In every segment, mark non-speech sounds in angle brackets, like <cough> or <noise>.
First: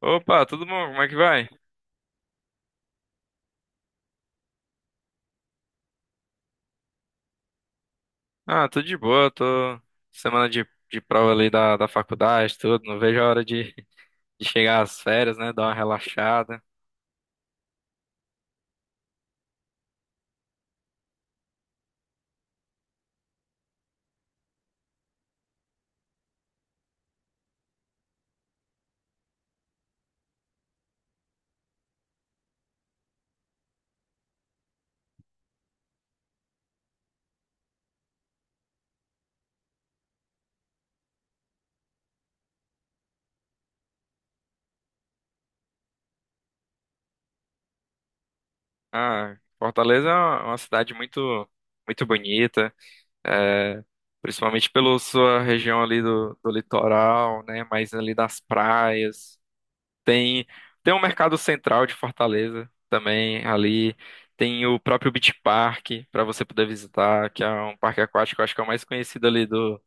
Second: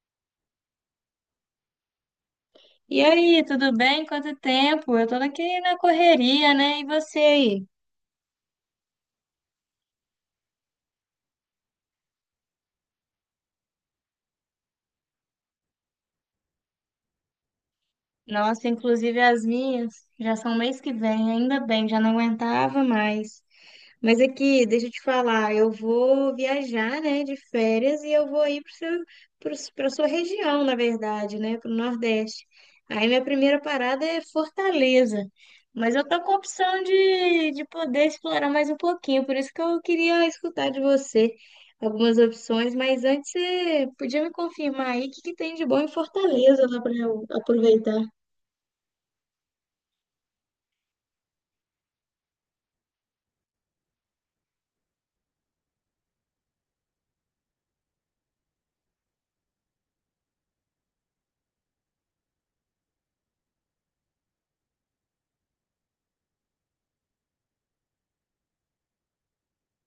Opa, tudo bom? Como é que vai? E aí, tudo bem? Quanto tempo? Eu tô aqui na correria, né? E você aí? Ah, tudo de boa, tô semana de prova ali da faculdade, tudo, não vejo a hora de chegar às férias, né, dar uma relaxada. Nossa, inclusive as minhas já são mês que vem, ainda bem, já não aguentava mais. Mas aqui, deixa eu te falar, eu vou viajar, né, de férias e eu vou ir para a sua região, na verdade, né, para o Nordeste. Aí minha primeira parada é Fortaleza. Mas eu tô com a opção de poder explorar mais um pouquinho, por isso que eu queria escutar de você algumas opções, mas antes você podia me confirmar aí o que que tem de bom em Fortaleza lá para eu aproveitar. Ah, Fortaleza é uma cidade muito bonita, é, principalmente pela sua região ali do litoral, né, mais ali das praias. Tem, Tem o Mercado Central de Fortaleza também ali. Tem o próprio Beach Park para você poder visitar, que é um parque aquático, eu acho que é o mais conhecido ali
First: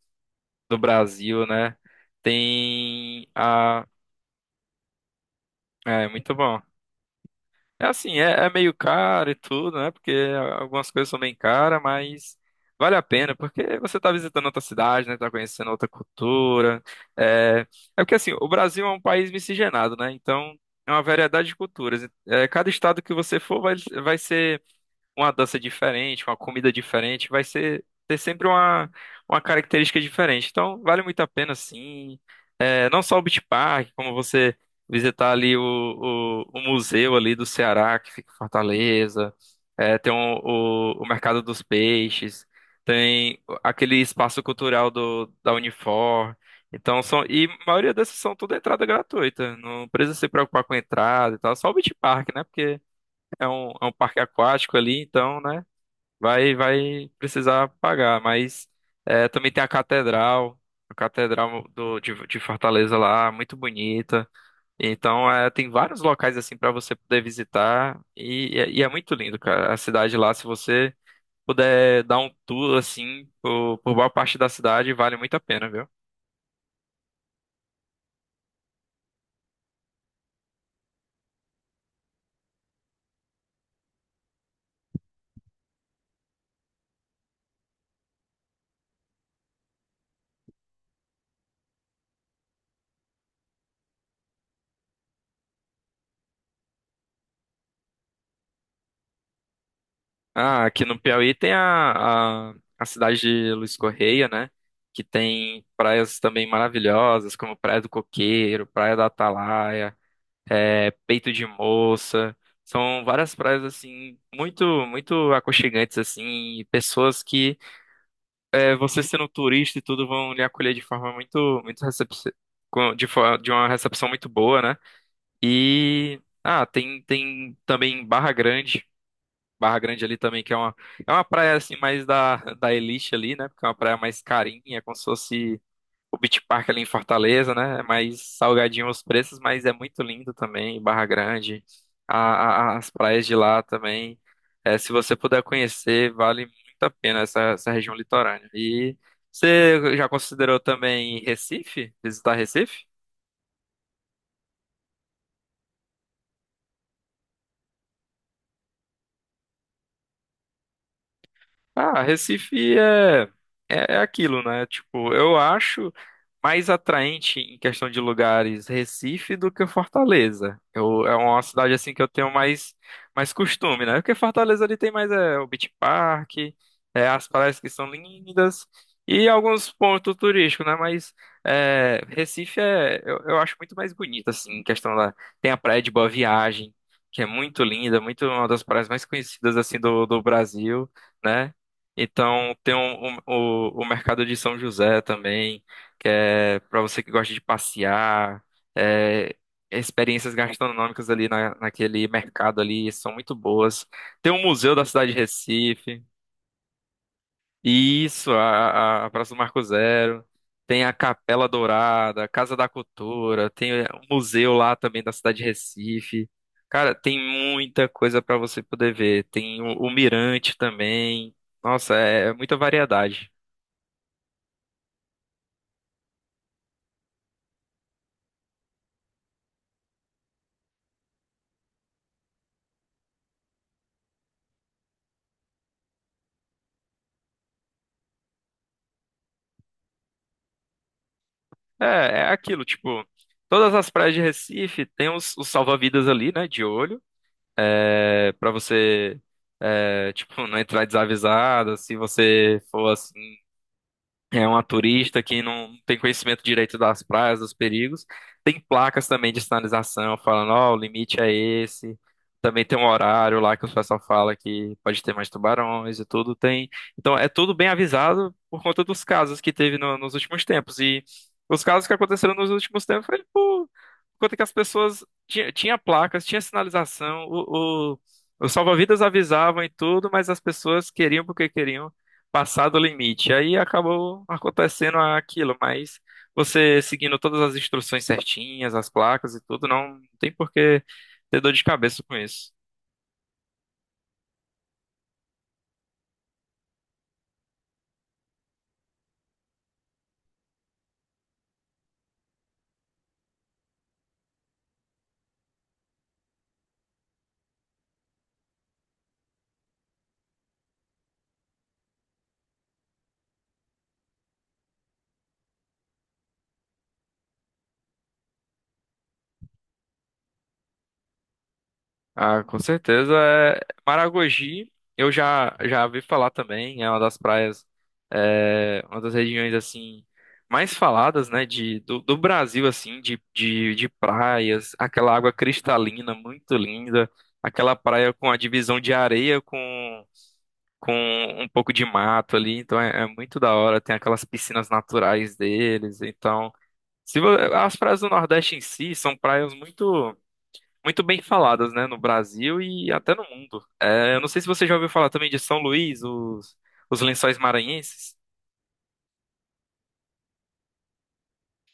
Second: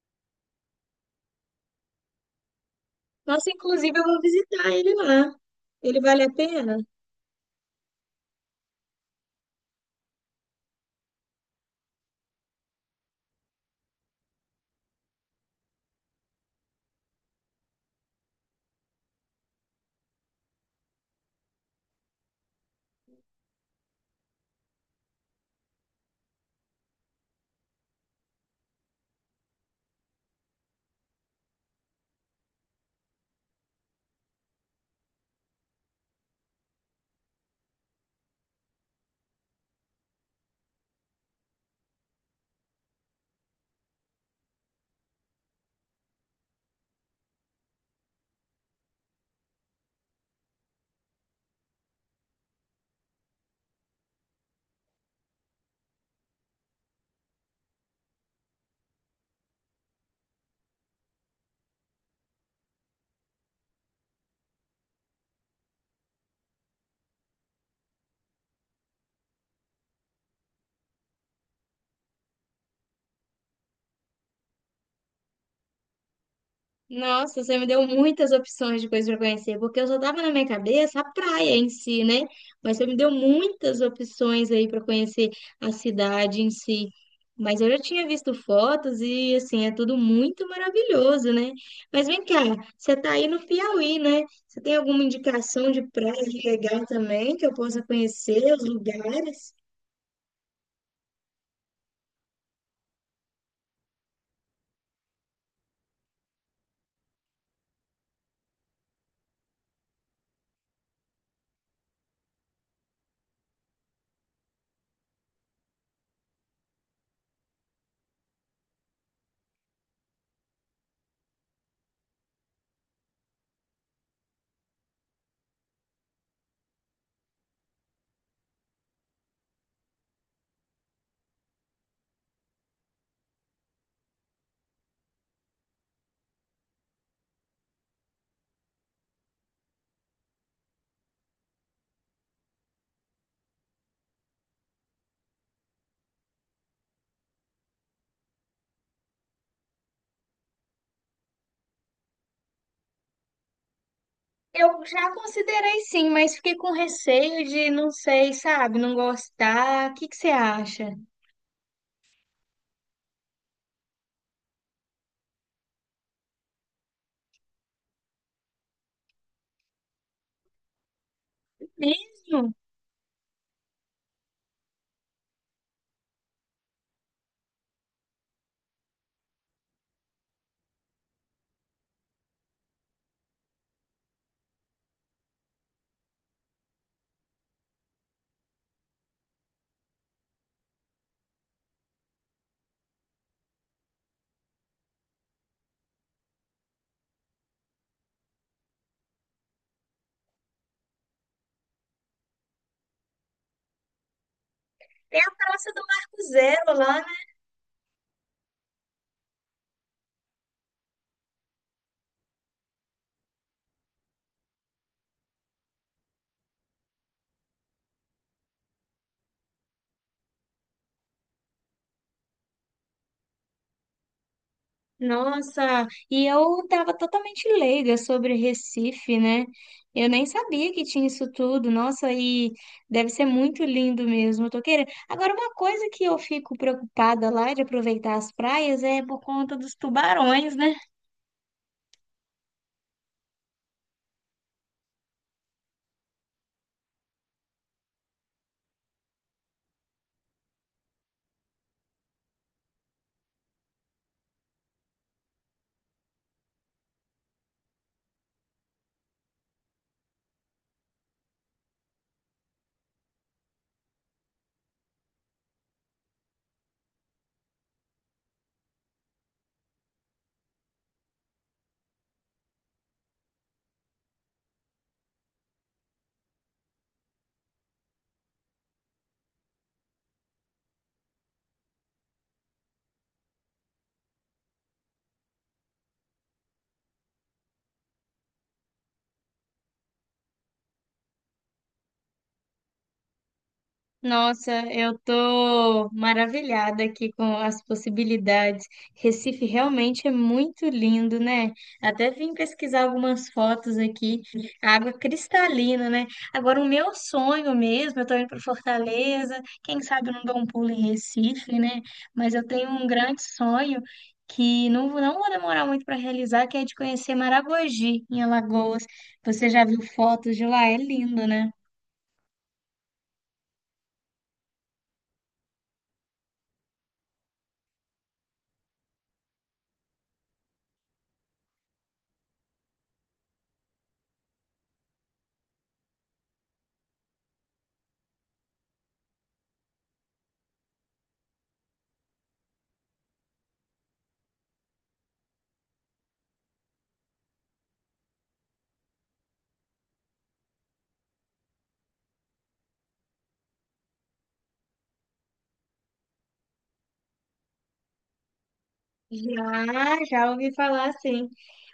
do Brasil, né? Tem Nossa, a. inclusive eu vou visitar ele lá. Ele É, vale a muito bom. pena? É assim, é meio caro e tudo, né? Porque algumas coisas são bem caras, mas vale a pena, porque você tá visitando outra cidade, né? Tá conhecendo outra cultura. É porque assim, o Brasil é um país miscigenado, né? Então é uma variedade de culturas. É, cada estado que você for vai ser uma dança diferente, uma comida diferente, vai ser ter sempre uma característica diferente. Então vale muito a pena, sim. É, não só o Beach Park, como você visitar ali o museu ali do Ceará, que fica em Fortaleza, é, tem o Mercado dos Peixes, tem aquele espaço cultural da Unifor. Então são, e a maioria dessas são tudo entrada gratuita, não precisa se preocupar com entrada e tal, só o Beach Park, né? Porque é um parque aquático ali, então, né? Vai precisar pagar, mas é, também tem a catedral de Fortaleza lá, muito bonita. Então é, tem vários locais assim para você poder visitar e é muito lindo, cara. A cidade lá, se você puder dar um tour assim por boa parte da cidade, vale muito a pena, viu? Nossa, você me deu muitas opções de coisas para conhecer, porque eu só tava na minha cabeça a praia em si, né? Mas você me deu muitas opções aí para conhecer a cidade em si. Mas eu já tinha visto fotos e assim, é tudo muito maravilhoso, né? Mas vem cá, você tá aí no Piauí, né? Você tem alguma indicação de praia legal também que eu possa conhecer os lugares? Ah, aqui no Piauí tem a cidade de Luiz Correia, né? Que tem praias também maravilhosas, como Praia do Coqueiro, Praia da Atalaia. É Peito de Moça. São várias praias assim muito aconchegantes assim, e pessoas que é, você sendo turista e tudo vão lhe acolher de forma muito muito recepci- com- de, fo- de uma recepção muito boa, né? E ah, tem também Barra Grande. Barra Grande ali também, que é é uma praia assim mais da elite ali, né? Porque é uma praia mais carinha, como se fosse. O Beach Park ali em Fortaleza, né? É mais salgadinho os preços, mas é muito lindo também, Barra Grande, as praias de lá também. É, se você puder conhecer, vale muito a pena essa região litorânea. E você já considerou também Recife? Visitar Recife? Eu já considerei sim, mas fiquei com receio de, não sei, sabe, não gostar. O que que você acha? Ah, é aquilo, né? Tipo, eu acho mais atraente em questão de lugares Recife do que Fortaleza. Eu, é uma cidade assim que eu tenho Mesmo? Mais costume, né? Porque Fortaleza ali tem mais é, o Beach Park, é, as praias que são lindas e alguns pontos turísticos, né? Mas é, Recife é, eu acho muito mais bonito, assim, em questão da. Tem a Praia de Boa Viagem, que é muito linda, muito uma das praias mais conhecidas assim do Brasil né? Então, tem o mercado de São José também, que é para você que gosta de passear, é, experiências gastronômicas ali naquele mercado ali são muito boas. Tem o Museu da Cidade de Tem a Praça do Recife. Marco Zero lá, né? Isso, a Praça do Marco Zero. Tem a Capela Dourada, a Casa da Cultura, tem um museu lá também da cidade de Recife. Cara, tem muita coisa para você poder ver. Tem o Mirante também. Nossa, é muita variedade. Nossa, e eu tava totalmente leiga sobre Recife, né? Eu nem sabia que tinha isso tudo. Nossa, e deve ser muito lindo mesmo. Eu tô querendo. Agora, uma coisa que eu fico preocupada lá de aproveitar as praias é por conta dos tubarões, né? É aquilo, tipo, todas as praias de Recife tem os salva-vidas ali, né, de olho, é, para você, é, tipo, não entrar desavisado, se você for assim. É uma turista que não tem conhecimento direito das praias, dos perigos. Tem placas também de sinalização falando, ó, o limite é esse. Também tem um horário lá que o pessoal fala que pode ter mais tubarões e tudo tem. Então é tudo bem avisado por conta dos casos que teve nos últimos tempos. E os casos que aconteceram nos últimos tempos foi por conta que as pessoas tinha placas, tinha sinalização, os salva-vidas avisavam e tudo, mas as pessoas queriam porque queriam passado o limite. Aí acabou acontecendo aquilo, mas você seguindo todas as instruções certinhas, as placas e tudo, não tem por que ter dor de cabeça com isso. Nossa, eu tô maravilhada aqui com as possibilidades. Recife realmente é muito lindo, né? Até vim pesquisar algumas fotos aqui, água cristalina, né? Agora, o meu sonho mesmo, eu tô indo para Fortaleza, quem sabe eu não dou um pulo em Recife, né? Mas eu tenho um grande sonho que não vou demorar muito para realizar, que é de conhecer Maragogi, em Alagoas. Você já viu fotos de lá? É lindo, né? Ah, com certeza. É, Maragogi, eu já ouvi falar também, é uma das praias, é, uma das regiões assim mais faladas, né, do Brasil assim, de praias, aquela água cristalina muito linda, aquela praia com a divisão de areia com um pouco de mato ali, então é, é muito da hora, tem aquelas piscinas naturais deles, então, se vo- as praias do Nordeste em si são praias muito bem faladas, né, no Brasil e até no mundo. É, eu não sei se você já ouviu falar também de São Luís, os Lençóis Maranhenses. Já, já ouvi falar assim.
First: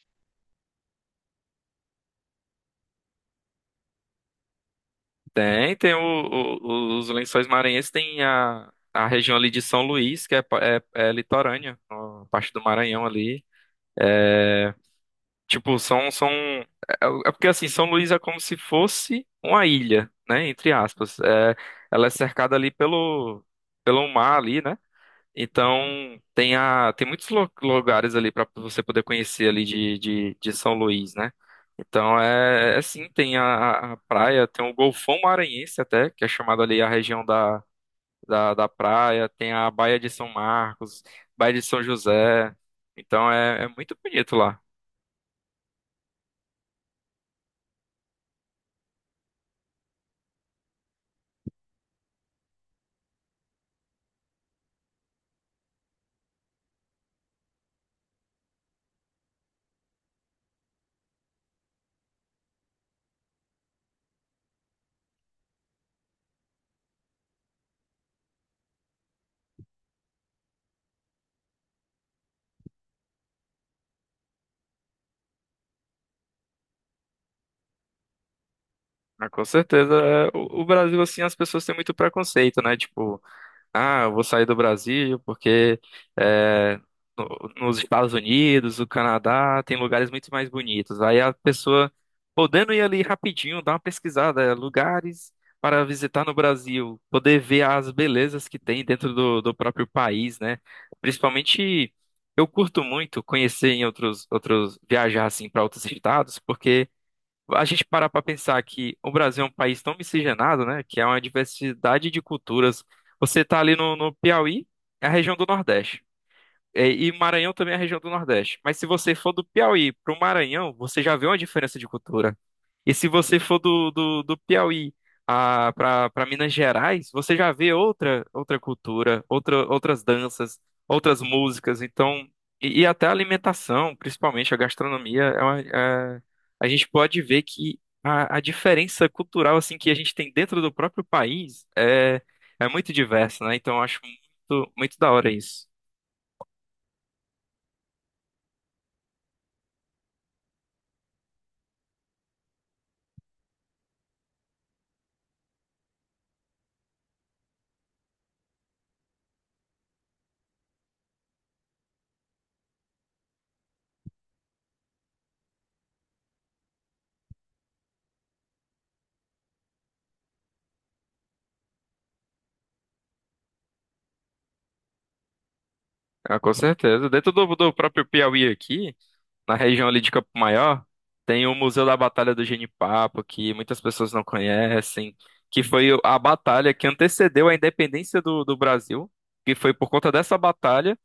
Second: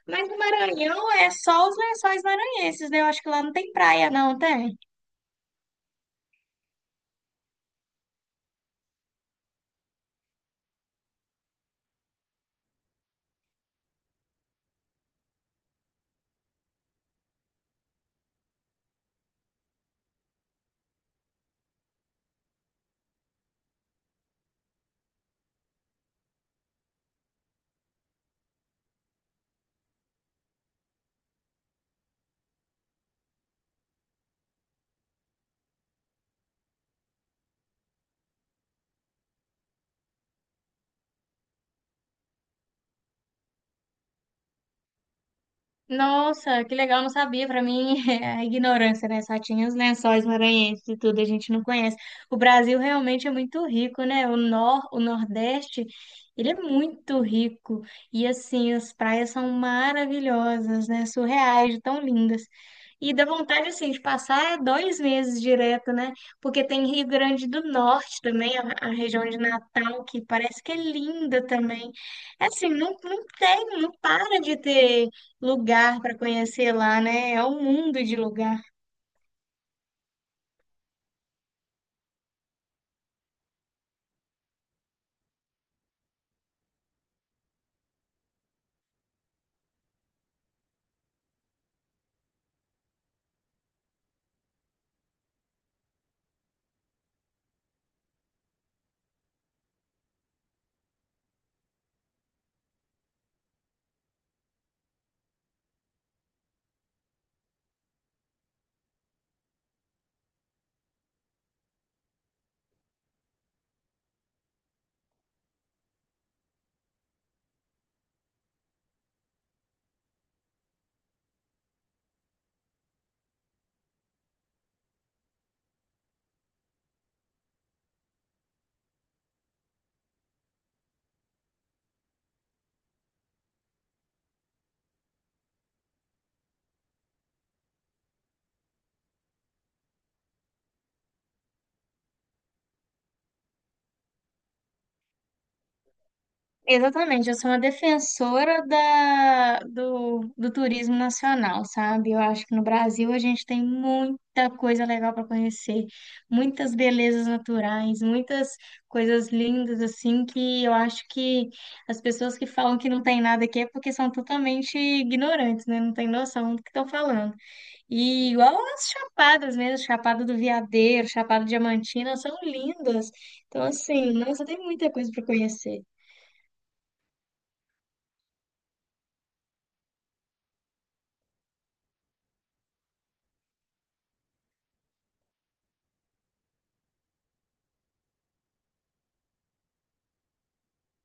Mas o Maranhão é só os lençóis maranhenses, né? Eu acho que lá não tem praia, não, tem? Tem os Lençóis Maranhenses, tem a região ali de São Luís, que é, é litorânea, a parte do Maranhão ali. Tipo, são... É porque, assim, São Luís é como se fosse uma ilha, né? Entre aspas. É, ela é cercada ali pelo mar ali, né? Então, tem, a, tem muitos lugares ali para você poder conhecer ali de São Luís, né? Então, é, é sim, tem a praia, tem o Golfão Maranhense até, que é chamado ali a região da praia, tem a Baía de São Marcos, Baía de São José. Então, é, é muito bonito lá. Nossa, que legal, não sabia. Para mim <laughs> é a ignorância, né? Só tinha os lençóis maranhenses e tudo, a gente não conhece. O Brasil realmente é muito rico, né? O nor, o Nordeste, ele é muito rico. E assim, as praias são maravilhosas, né? Surreais, de tão lindas. E dá vontade, assim, de passar dois meses direto, né? Porque tem Rio Grande do Norte também, a região de Natal, que parece que é linda também. É assim, não tem, não para de ter lugar para conhecer lá, né? É um mundo de lugar. Ah, com certeza. É, o Brasil, assim, as pessoas têm muito preconceito, né? Tipo, ah, eu vou sair do Brasil porque é, nos Estados Unidos, o Canadá, tem lugares muito mais bonitos. Aí a pessoa, podendo ir ali rapidinho, dar uma pesquisada, é, lugares para visitar no Brasil, poder ver as belezas que tem dentro do próprio país, né? Principalmente, eu curto muito conhecer em viajar, assim, para outros estados, porque a gente parar para pensar que o Brasil é um país tão miscigenado, né? Que é uma diversidade de culturas. Você tá ali no Piauí, é a região do Nordeste. É, E Maranhão também é a região do Nordeste. Mas se você for do Piauí para o Maranhão, você já vê uma diferença de cultura. E se você for do Piauí para Minas Gerais, você já vê outra cultura, outra, outras danças, outras músicas. Então, e até a alimentação, principalmente a gastronomia, a gente pode ver que a diferença cultural assim que a gente tem dentro do próprio país é, é muito diversa, né? Então, eu acho muito, muito da hora isso. Exatamente, eu sou uma defensora do turismo nacional, sabe? Eu acho que no Brasil a gente tem muita coisa legal para conhecer, muitas belezas naturais, muitas coisas lindas, assim, que eu acho que as pessoas que falam que não tem nada aqui é porque são totalmente ignorantes, né? Não tem noção do que estão falando. E igual as chapadas mesmo, Chapada do Veadeiro, Chapada Diamantina, são lindas. Então, assim, nossa, tem muita coisa para conhecer. Ah, com certeza. Dentro do próprio Piauí aqui, na região ali de Campo Maior, tem o Museu da Batalha do Genipapo, que muitas pessoas não conhecem, que foi a batalha que antecedeu a independência do Brasil, que foi por conta dessa batalha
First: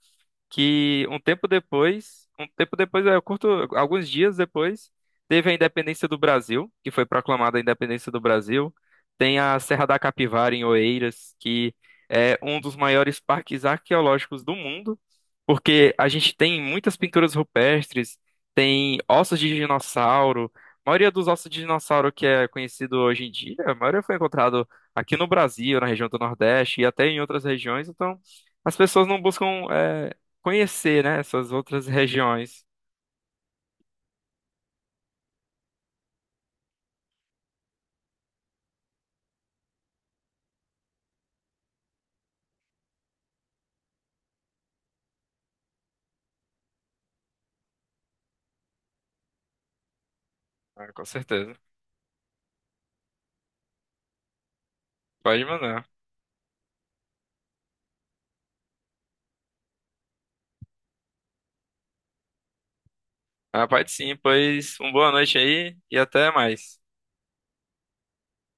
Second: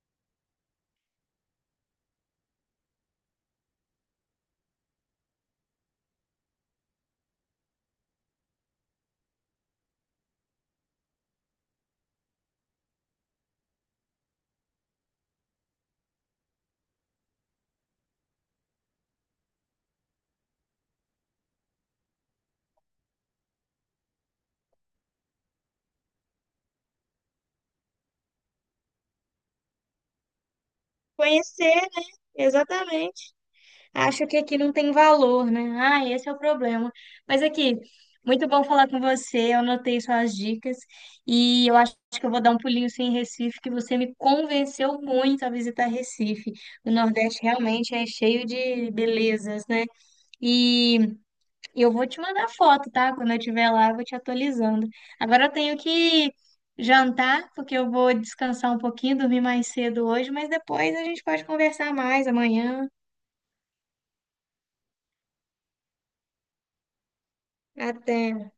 que um tempo depois, alguns dias depois, teve a independência do Brasil, que foi proclamada a independência do Brasil. Tem a Serra da Capivara em Oeiras, que é um dos maiores parques arqueológicos do mundo, porque a gente tem muitas pinturas rupestres, tem ossos de dinossauro. A maioria dos ossos de dinossauro que é conhecido hoje em dia, a maioria foi encontrado aqui no Brasil, na região do Nordeste e até em outras regiões, então as pessoas não buscam é, conhecer, né, essas Conhecer, outras né? regiões. Exatamente. Acho que aqui não tem valor, né? Ah, esse é o problema. Mas aqui, muito bom falar com você. Eu anotei suas dicas e eu acho que eu vou dar um pulinho sim em Recife, que você me convenceu muito a visitar Recife. O Nordeste realmente é cheio de belezas, né? Ah, com E certeza. E eu vou te mandar foto, tá? Quando eu estiver lá, eu vou te atualizando. Pode Agora eu tenho mandar. que jantar, porque eu vou descansar um pouquinho, dormir mais cedo hoje, mas depois a gente pode conversar mais amanhã. Ah, pode sim, pois uma boa noite aí e até mais. Até.